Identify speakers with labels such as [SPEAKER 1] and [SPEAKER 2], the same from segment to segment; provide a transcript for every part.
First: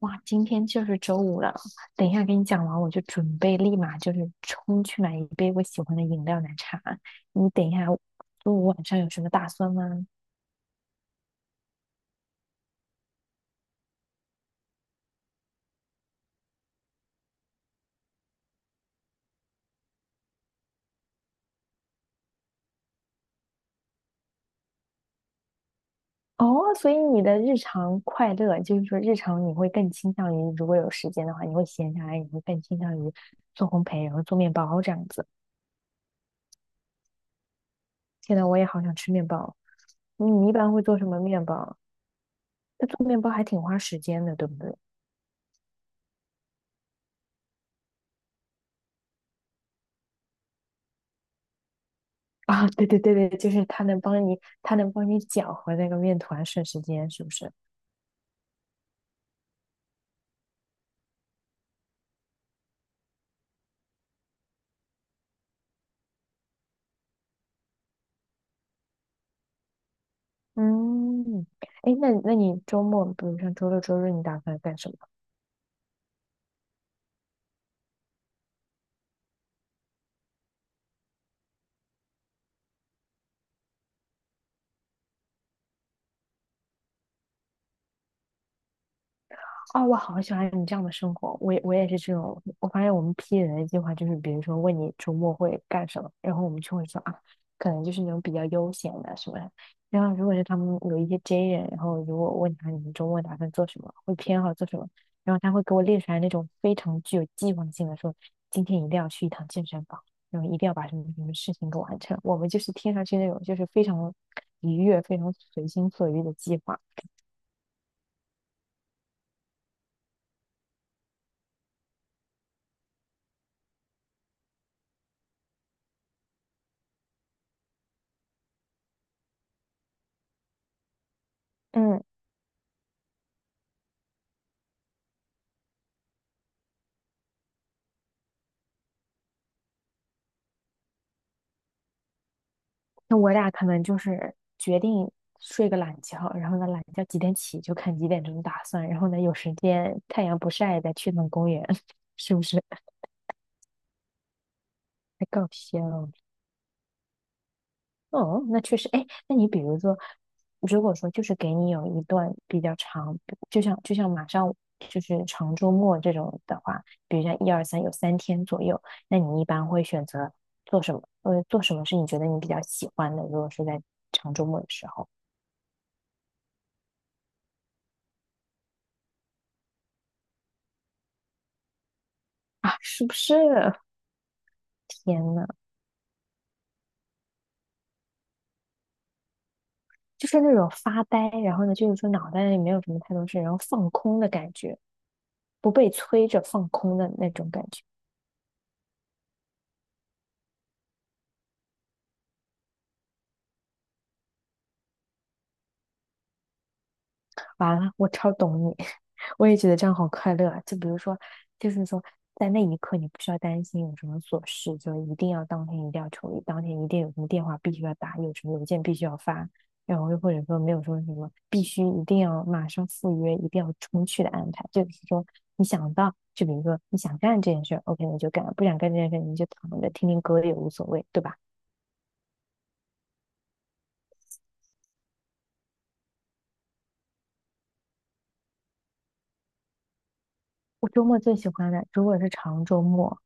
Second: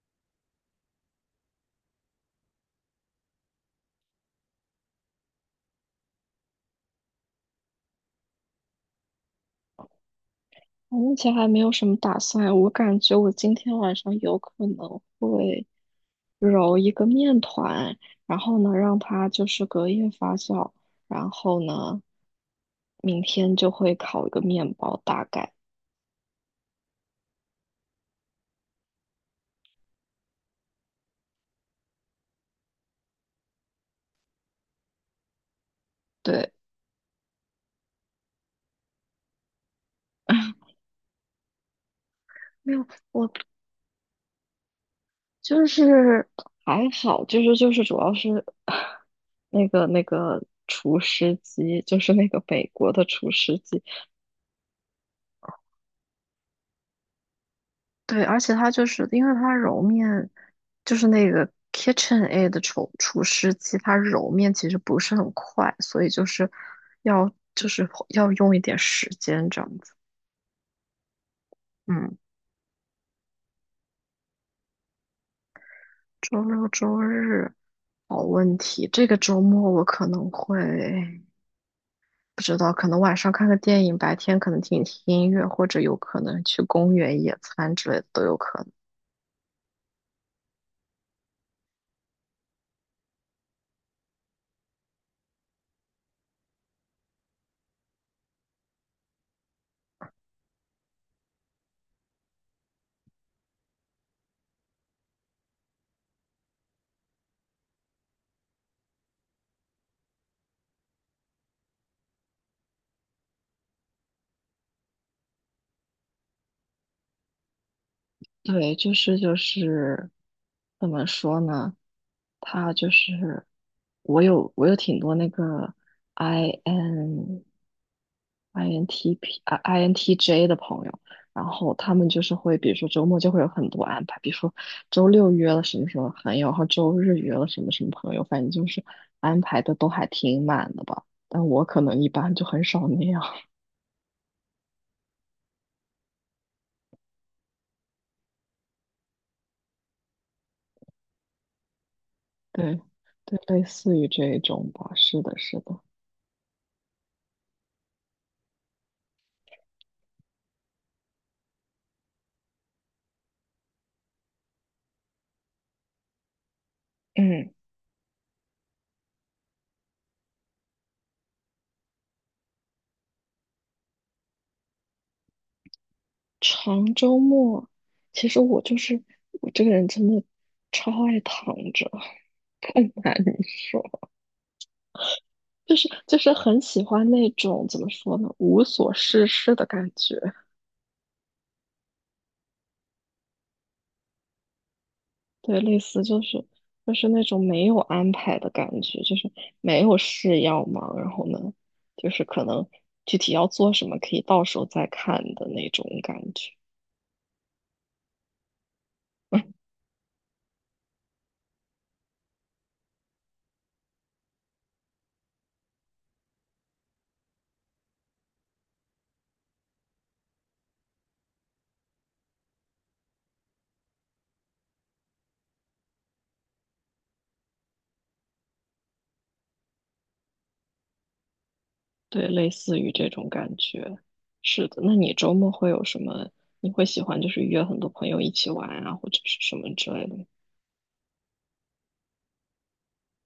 [SPEAKER 1] 哇，今天就是周五了，等一下给你讲完，我就准备立马就是冲去买一杯我喜欢的饮料奶茶。你等一下，周五晚上有什么打算吗？
[SPEAKER 2] 我目前还没有什么打算，我感觉我今天晚上有可能会揉一个面团，然后呢让它就是隔夜发酵，然后呢明天就会烤一个面包，大概
[SPEAKER 1] 哦，所以你的日常快乐，就是说日常你会更倾向于，如果有时间的话，你会闲下来，你会更倾向于做烘焙，然后做面包这样子。
[SPEAKER 2] 对。
[SPEAKER 1] 现在我也好想吃面包，你一 般会做什么面包？
[SPEAKER 2] 没有，
[SPEAKER 1] 那做面
[SPEAKER 2] 我
[SPEAKER 1] 包还挺花时间的，对不对？
[SPEAKER 2] 就是还好，就是主要是 那个厨师机，就是那个美
[SPEAKER 1] 啊，对
[SPEAKER 2] 国
[SPEAKER 1] 对
[SPEAKER 2] 的
[SPEAKER 1] 对
[SPEAKER 2] 厨
[SPEAKER 1] 对，就
[SPEAKER 2] 师
[SPEAKER 1] 是
[SPEAKER 2] 机，
[SPEAKER 1] 它能帮你，它能帮你搅和那个面团，省时间，是不是？
[SPEAKER 2] 对，而且它就是因为它揉面，就是那个 KitchenAid 的厨师机，它揉面其实不是很快，所以就是要用一点时间这样子。
[SPEAKER 1] 嗯，哎，那
[SPEAKER 2] 嗯，
[SPEAKER 1] 那你周末，比如像周六周日，你打算干什么？
[SPEAKER 2] 周六周日，好问题。这个周末我可能会不知道，可能晚上看个电影，白天可能听听音乐，或者有可能去公园野餐之类的都有可能。
[SPEAKER 1] 哦，我好喜欢你这样的生活。我也是这种，我发现我们 P 人的计划就是，比如说问你周末会干什么，然后我们就会说啊，可能就是那种比较悠闲的什么的。然后如果是他们有一些 J 人，然后如果问他你们周末打算做什么，会偏好做什么，然后他会给我列出来那种非常具有计划性的说，今天一定要去一趟健身房，然后一定要把什么什么事情给完成。我们就是听上去那种就是非常愉悦、非常随心所欲的计划。
[SPEAKER 2] 对，就是怎么说呢？他就是我有挺多那个 I N INTP 啊 INTJ 的朋友，然后他
[SPEAKER 1] 嗯，
[SPEAKER 2] 们就是会，比如说周末就会有很多安排，比如说周六约了什么什么朋友，然后周日约了什么什么朋友，反正就是安排的都还挺满的吧。但我可能一般就很少那
[SPEAKER 1] 那
[SPEAKER 2] 样，
[SPEAKER 1] 我俩可能就是决定睡个懒觉，然后呢，懒觉几点起就看几点钟打算，然后呢，有时间太阳不晒再去趟公园，是不 是？
[SPEAKER 2] 对 对，类似于这一种吧，是
[SPEAKER 1] 太
[SPEAKER 2] 的，
[SPEAKER 1] 搞
[SPEAKER 2] 是
[SPEAKER 1] 笑
[SPEAKER 2] 的，
[SPEAKER 1] 了。哦，那确实，哎，那你比如说，如果说就是给你有一段比较长，就像马上就是长周末这种的话，比如像
[SPEAKER 2] 嗯。
[SPEAKER 1] 一二三有三天左右，那你一般会选择做什么？做什么是你觉得你比较喜欢的？如果是在长周末的时候
[SPEAKER 2] 长周末，其实我就是我这个人真的超爱躺着，
[SPEAKER 1] 啊，
[SPEAKER 2] 不
[SPEAKER 1] 是不
[SPEAKER 2] 难
[SPEAKER 1] 是？
[SPEAKER 2] 受，说，
[SPEAKER 1] 天呐，
[SPEAKER 2] 就是很喜欢那种怎么说呢，无所事事的感觉。
[SPEAKER 1] 就是那种发呆，然后呢，就是说脑袋里没有什么太多事，然后放空的感觉，
[SPEAKER 2] 对，
[SPEAKER 1] 不
[SPEAKER 2] 类
[SPEAKER 1] 被
[SPEAKER 2] 似就
[SPEAKER 1] 催着
[SPEAKER 2] 是
[SPEAKER 1] 放
[SPEAKER 2] 就
[SPEAKER 1] 空
[SPEAKER 2] 是
[SPEAKER 1] 的
[SPEAKER 2] 那
[SPEAKER 1] 那
[SPEAKER 2] 种
[SPEAKER 1] 种感
[SPEAKER 2] 没有
[SPEAKER 1] 觉。
[SPEAKER 2] 安排的感觉，就是没有事要忙，然后呢，就是可能具体要做什么可以到时候再看的那种感觉。
[SPEAKER 1] 完了，我超懂你，我也觉得这样好快乐啊。就比如说，就是说，在那一刻你不需要担心有什么琐事，就一定要当天一定要处理，当天一定有什么电话必须要打，有什么邮件必须要发，然后又或者说没有说什么必须一定要马上赴约，一定要冲去的安排，就是说你想到，就比如说你想干这件事 o k 你就干；不想干这件事儿你就躺着听听歌也无所谓，对吧？
[SPEAKER 2] 对，类似于这种感觉。是的，那你周末会有什么？你会喜欢就是约很多朋友一起玩啊，或者是什么之类的吗？
[SPEAKER 1] 我周末最喜欢的，如果是长周末，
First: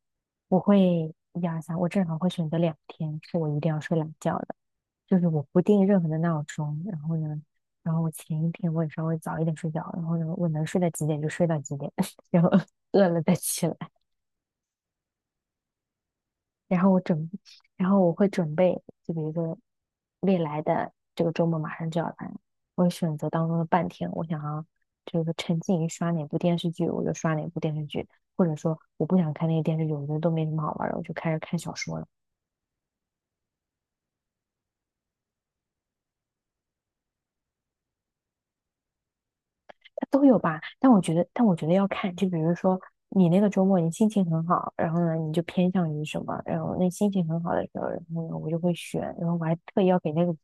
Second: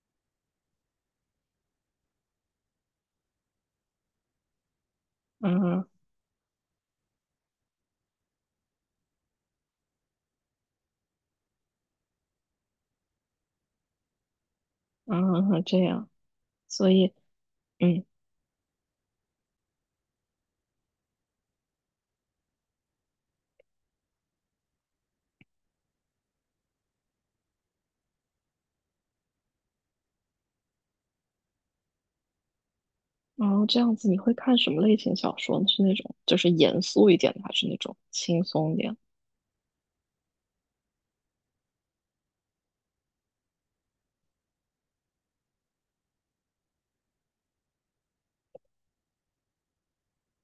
[SPEAKER 1] 我会一二三，我正好会选择两天是我一定要睡懒觉的，就是我不定
[SPEAKER 2] 啊
[SPEAKER 1] 任何的闹钟，然后呢，然后我前一天我也稍微早一点睡觉，然后呢，我能睡到几点就睡到几点，然后饿了再起来。
[SPEAKER 2] 啊，这样，
[SPEAKER 1] 然
[SPEAKER 2] 所
[SPEAKER 1] 后我
[SPEAKER 2] 以
[SPEAKER 1] 准，然后
[SPEAKER 2] 嗯，
[SPEAKER 1] 我会准备，就比如说未来的这个周末马上就要来，我会选择当中的半天，我想要就是沉浸于刷哪部电视剧，我就刷哪部电视剧，或者说我不想看那个电视剧，我觉得都没什么好玩儿的，我就开始看小说了。
[SPEAKER 2] 然后这样子，你会看什么类型小说呢？是那种就是严肃一点的，还是那种轻松一点？
[SPEAKER 1] 都有吧，但我觉得，但我觉得要看，就比如说你那个周末你心情很好，然后呢你就偏向于什么，然后那心情很好的时候，然后呢我就会选，然后我还特意要给那个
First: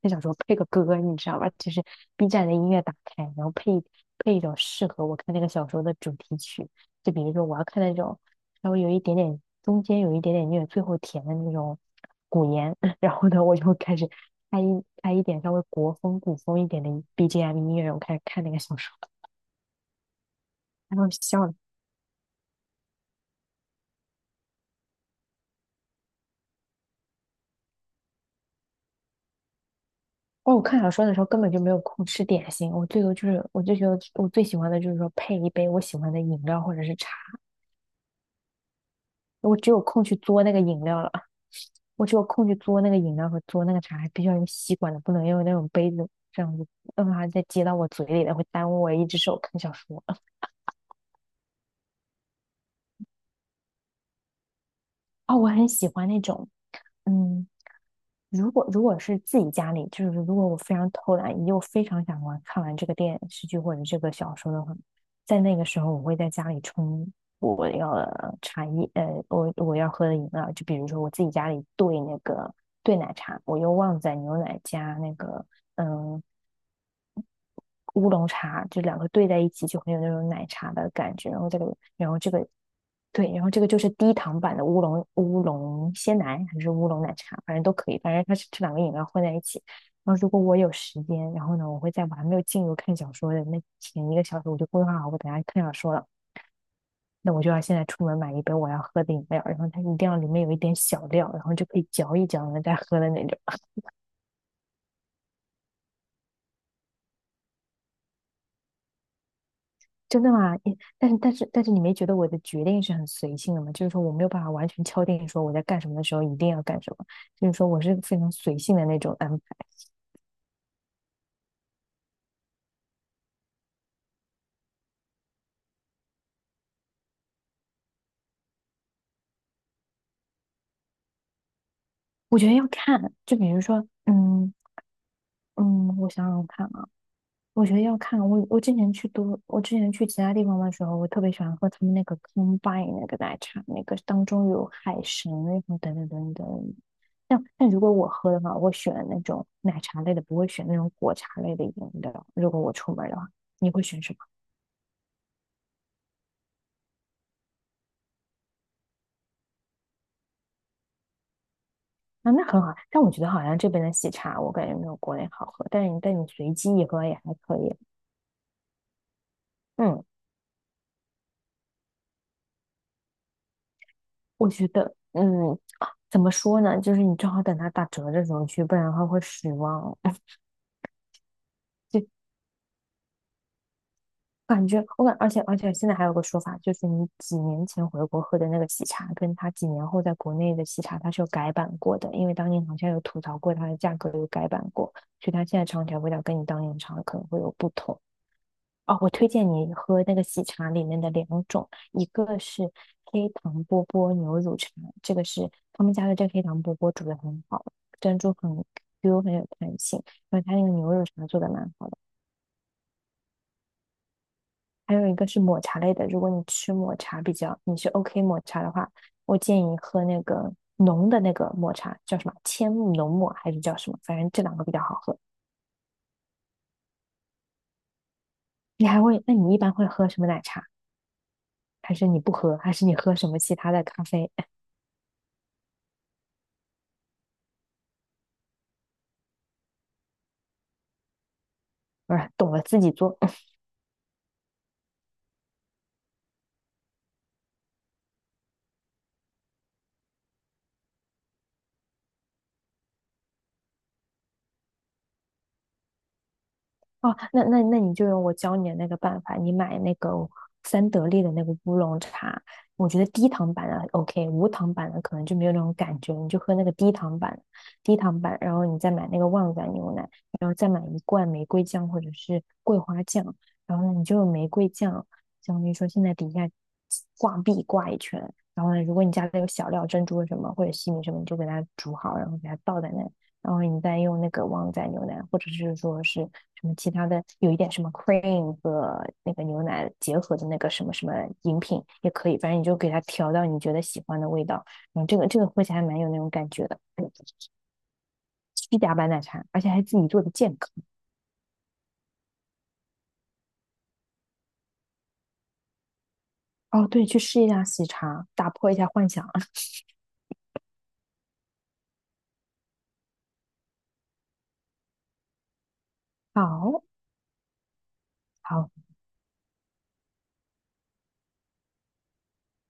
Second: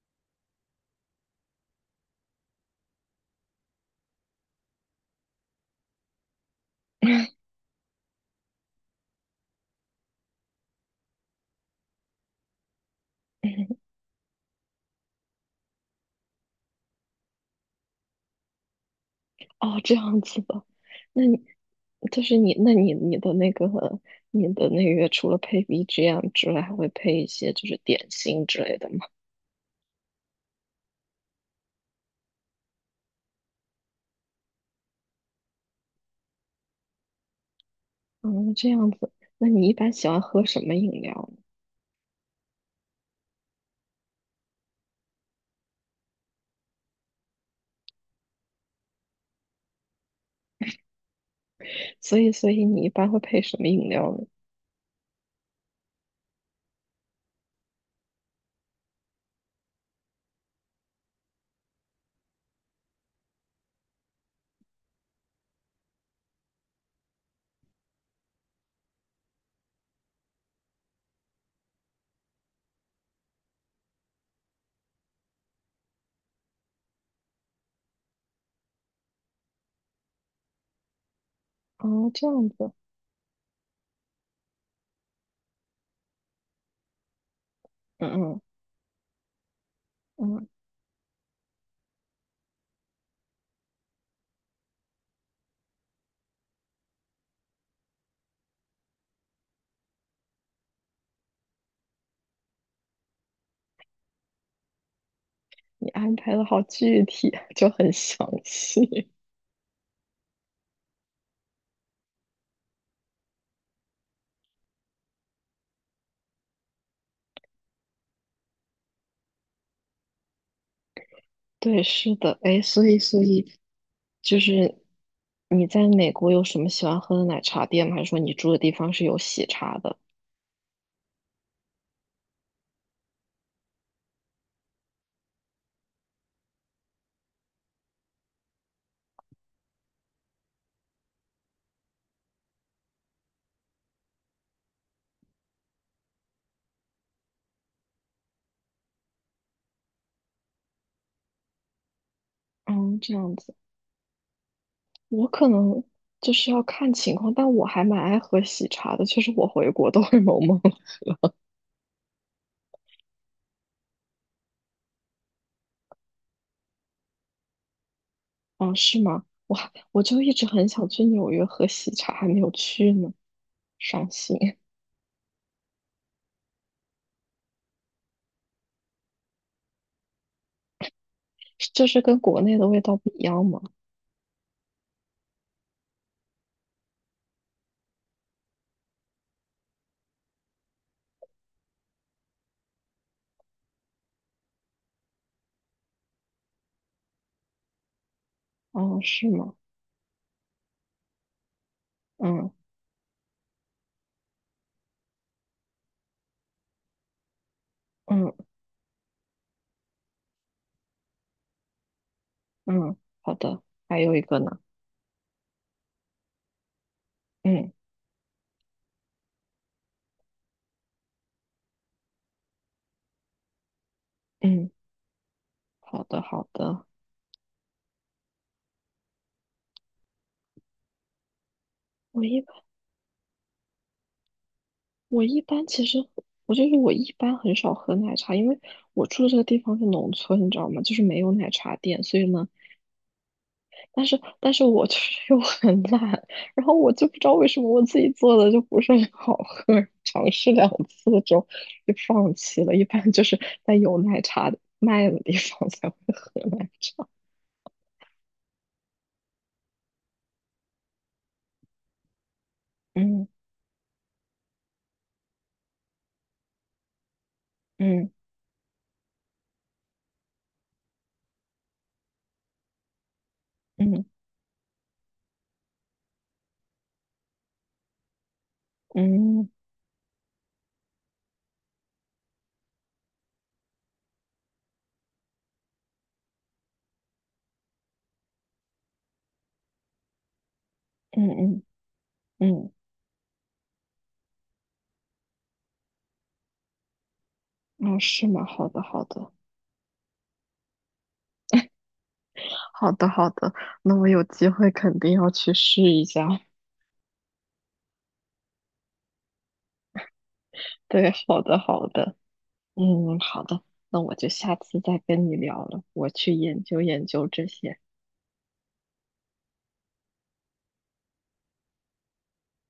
[SPEAKER 1] 那小说配个歌，你知道吧？就是 B 站的音乐打开，然后配一种适合我看那个小说的主题曲，就比如说我要看那种稍微有一点点中间有一点点虐，最后甜的那种古言，然后呢我就开 始。开一点稍微国风古风一点的 BGM 音乐，我开始看那个小说。
[SPEAKER 2] 哦，这样子的，
[SPEAKER 1] 然后
[SPEAKER 2] 那
[SPEAKER 1] 笑
[SPEAKER 2] 你
[SPEAKER 1] 了。
[SPEAKER 2] 就是你，那你你的那个，除了配 BGM 之外，还会配一些就是点心之类的吗？
[SPEAKER 1] 哦，我看小说的时候根本就没有空吃点心，我最多就是我就觉得我最喜欢的就是说配一杯我喜欢的饮料或者是茶，
[SPEAKER 2] 嗯，这样子，那
[SPEAKER 1] 我
[SPEAKER 2] 你
[SPEAKER 1] 只
[SPEAKER 2] 一
[SPEAKER 1] 有
[SPEAKER 2] 般
[SPEAKER 1] 空
[SPEAKER 2] 喜
[SPEAKER 1] 去
[SPEAKER 2] 欢
[SPEAKER 1] 嘬
[SPEAKER 2] 喝
[SPEAKER 1] 那
[SPEAKER 2] 什
[SPEAKER 1] 个
[SPEAKER 2] 么
[SPEAKER 1] 饮
[SPEAKER 2] 饮
[SPEAKER 1] 料了，
[SPEAKER 2] 料呢？
[SPEAKER 1] 我只有空去嘬那个饮料和嘬那个茶，还必须要用吸管的，不能用那种杯子这样子，要不然它再接到我嘴里的会耽误我一只手看小说。
[SPEAKER 2] 所以，所以你一般会配什么饮料呢？
[SPEAKER 1] 哦，我很喜欢那种嗯如果是自己家里，就是如果我非常偷懒，又非常想玩，看完这个电视剧或者这个小说的话，在那个时候，我会在家里冲我要的茶叶，我要喝的饮料，就比如说我自己家里兑那个兑奶茶，我用旺仔牛奶加那个嗯、乌龙茶，就两个兑在一起，就很有那种奶茶的感觉。然后这个，然
[SPEAKER 2] 哦，
[SPEAKER 1] 后
[SPEAKER 2] 这
[SPEAKER 1] 这个，
[SPEAKER 2] 样子，
[SPEAKER 1] 对，然后这个就是低糖版的乌龙鲜奶还是乌龙奶茶，反正都可以，
[SPEAKER 2] 嗯
[SPEAKER 1] 反正它
[SPEAKER 2] 嗯
[SPEAKER 1] 是这两个饮料混在一起。然后如果
[SPEAKER 2] 嗯，
[SPEAKER 1] 我有时间，然后呢，我会在我还没有进入看小说的那前一个小时，我就规划好我等下看小说了。那我就要现在出门买一杯我要喝的饮料，然后它一定要里面有一点小料，然后就可以嚼一嚼呢再喝的那种。
[SPEAKER 2] 你安排的好具体，就很详细。
[SPEAKER 1] 真的吗？你，但是你没觉得我的决定是很随性的吗？就是说我没有办法完全敲定说我在干什么的时候一定要干什么，就是说我是非常随性的那种安排。
[SPEAKER 2] 对，是的，哎，所以，所以就是你在美国有什么喜欢喝的奶茶店吗？还是说你住的地方是有喜茶的？
[SPEAKER 1] 我觉得要看，就比如说，嗯，我想想看啊。我觉得要看我，我之前去都，我之前去其他地方的时候，我特别喜欢喝他们那个 Combine 那个奶茶，那个当中有海参，那种等等等等。但如果我喝的话，我选那种奶茶类的，不会选那种果茶类的饮料。如果我出
[SPEAKER 2] 嗯，
[SPEAKER 1] 门
[SPEAKER 2] 这
[SPEAKER 1] 的话，
[SPEAKER 2] 样子，
[SPEAKER 1] 你会选什么？
[SPEAKER 2] 我可能就是要看情况，但我还蛮爱喝喜茶的，就实我回国都会 萌萌
[SPEAKER 1] 啊，那很好。但我觉得好像这边的喜茶，我感觉没有国内好喝。但你随机一喝也还可以。
[SPEAKER 2] 哦，是吗？我还我
[SPEAKER 1] 嗯，
[SPEAKER 2] 就一直很想去纽约喝喜茶，还没有去呢，伤心。
[SPEAKER 1] 我觉得，嗯，啊怎么说呢？就是你正好等它打折的时候去，不然的话会失望。
[SPEAKER 2] 这是跟国内的味道不一样吗？
[SPEAKER 1] 感觉我感，而且现在还有个说法，就是你几年前回国喝的那个喜茶，跟他几年后在国内的喜茶，它是有改版过的，因为当年好像有吐槽过它的价格有改版过，所以它现在尝起来味道跟你当年尝的可能会有不同。
[SPEAKER 2] 哦，
[SPEAKER 1] 哦，我推
[SPEAKER 2] 是
[SPEAKER 1] 荐
[SPEAKER 2] 吗？
[SPEAKER 1] 你喝那个喜茶里面的两种，一个
[SPEAKER 2] 嗯
[SPEAKER 1] 是黑糖波波牛乳茶，这个是他们家的这个黑糖波波煮的很好，珍
[SPEAKER 2] 嗯
[SPEAKER 1] 珠很 Q 很有弹性，然后它那个牛乳茶做的蛮好的。
[SPEAKER 2] 嗯，好的。还有一个呢？
[SPEAKER 1] 还有一个是抹茶类的，如果你吃抹茶比较，
[SPEAKER 2] 嗯
[SPEAKER 1] 你是 OK 抹茶的话，我建议喝那个浓的那个抹茶，叫什么千木浓抹还是叫什么？反正这两个
[SPEAKER 2] 嗯，
[SPEAKER 1] 比较好喝。
[SPEAKER 2] 好的好的。
[SPEAKER 1] 你还会，那你一般会喝什么奶茶？还是你
[SPEAKER 2] 我
[SPEAKER 1] 不
[SPEAKER 2] 一般
[SPEAKER 1] 喝？还是你喝什么其他的咖啡？
[SPEAKER 2] 我一般其实我就是我一般很少喝奶茶，因为我住这个地方是农村，你知道吗？就是没有奶茶店，
[SPEAKER 1] 不
[SPEAKER 2] 所以
[SPEAKER 1] 是，
[SPEAKER 2] 呢，
[SPEAKER 1] 懂了自己做。
[SPEAKER 2] 但是但是我就是 又很懒，然后我就不知道为什么我自己做的就不是很好喝，尝试两次之后就放弃了。一般就是在有奶茶的卖的地方才会喝奶茶。
[SPEAKER 1] 哦，那你就用我教你的那个办法，你买那个三得利的那个乌龙茶，我觉得
[SPEAKER 2] 嗯
[SPEAKER 1] 低糖版的 OK，无糖版的可能就没有那种感觉，你就喝那个低糖版，低
[SPEAKER 2] 嗯
[SPEAKER 1] 糖版，然后你再买那个旺仔牛奶，然后再买一罐玫瑰酱或者是桂花酱，然后呢
[SPEAKER 2] 嗯
[SPEAKER 1] 你就用玫瑰酱，相当于说现在底下挂壁挂一圈，然后呢，如果你家里有
[SPEAKER 2] 嗯
[SPEAKER 1] 小料珍珠什么或者西米什么，你就给它煮好，然后给它倒在那然后你再用那个旺仔牛奶，或者是说是什么其他的，有一点什么 cream 和那个牛奶结合的那个什么什么
[SPEAKER 2] 嗯
[SPEAKER 1] 饮
[SPEAKER 2] 嗯
[SPEAKER 1] 品也可以，反正你
[SPEAKER 2] 嗯，
[SPEAKER 1] 就给它调到你觉得喜欢的味道。嗯，这个喝起来还蛮有那种感觉的，嗯
[SPEAKER 2] 哦，是吗？好
[SPEAKER 1] 虚
[SPEAKER 2] 的
[SPEAKER 1] 假
[SPEAKER 2] 好
[SPEAKER 1] 版奶
[SPEAKER 2] 的，
[SPEAKER 1] 茶，而且还自己做的健康。
[SPEAKER 2] 好的好的，那我有机会肯定要去试一下。
[SPEAKER 1] 哦，对，去试一下喜茶，打破一下幻想。
[SPEAKER 2] 对，好的好的，嗯，好的，那我就下次再跟你聊了，我去 研究
[SPEAKER 1] 好，
[SPEAKER 2] 研究这些。
[SPEAKER 1] 好。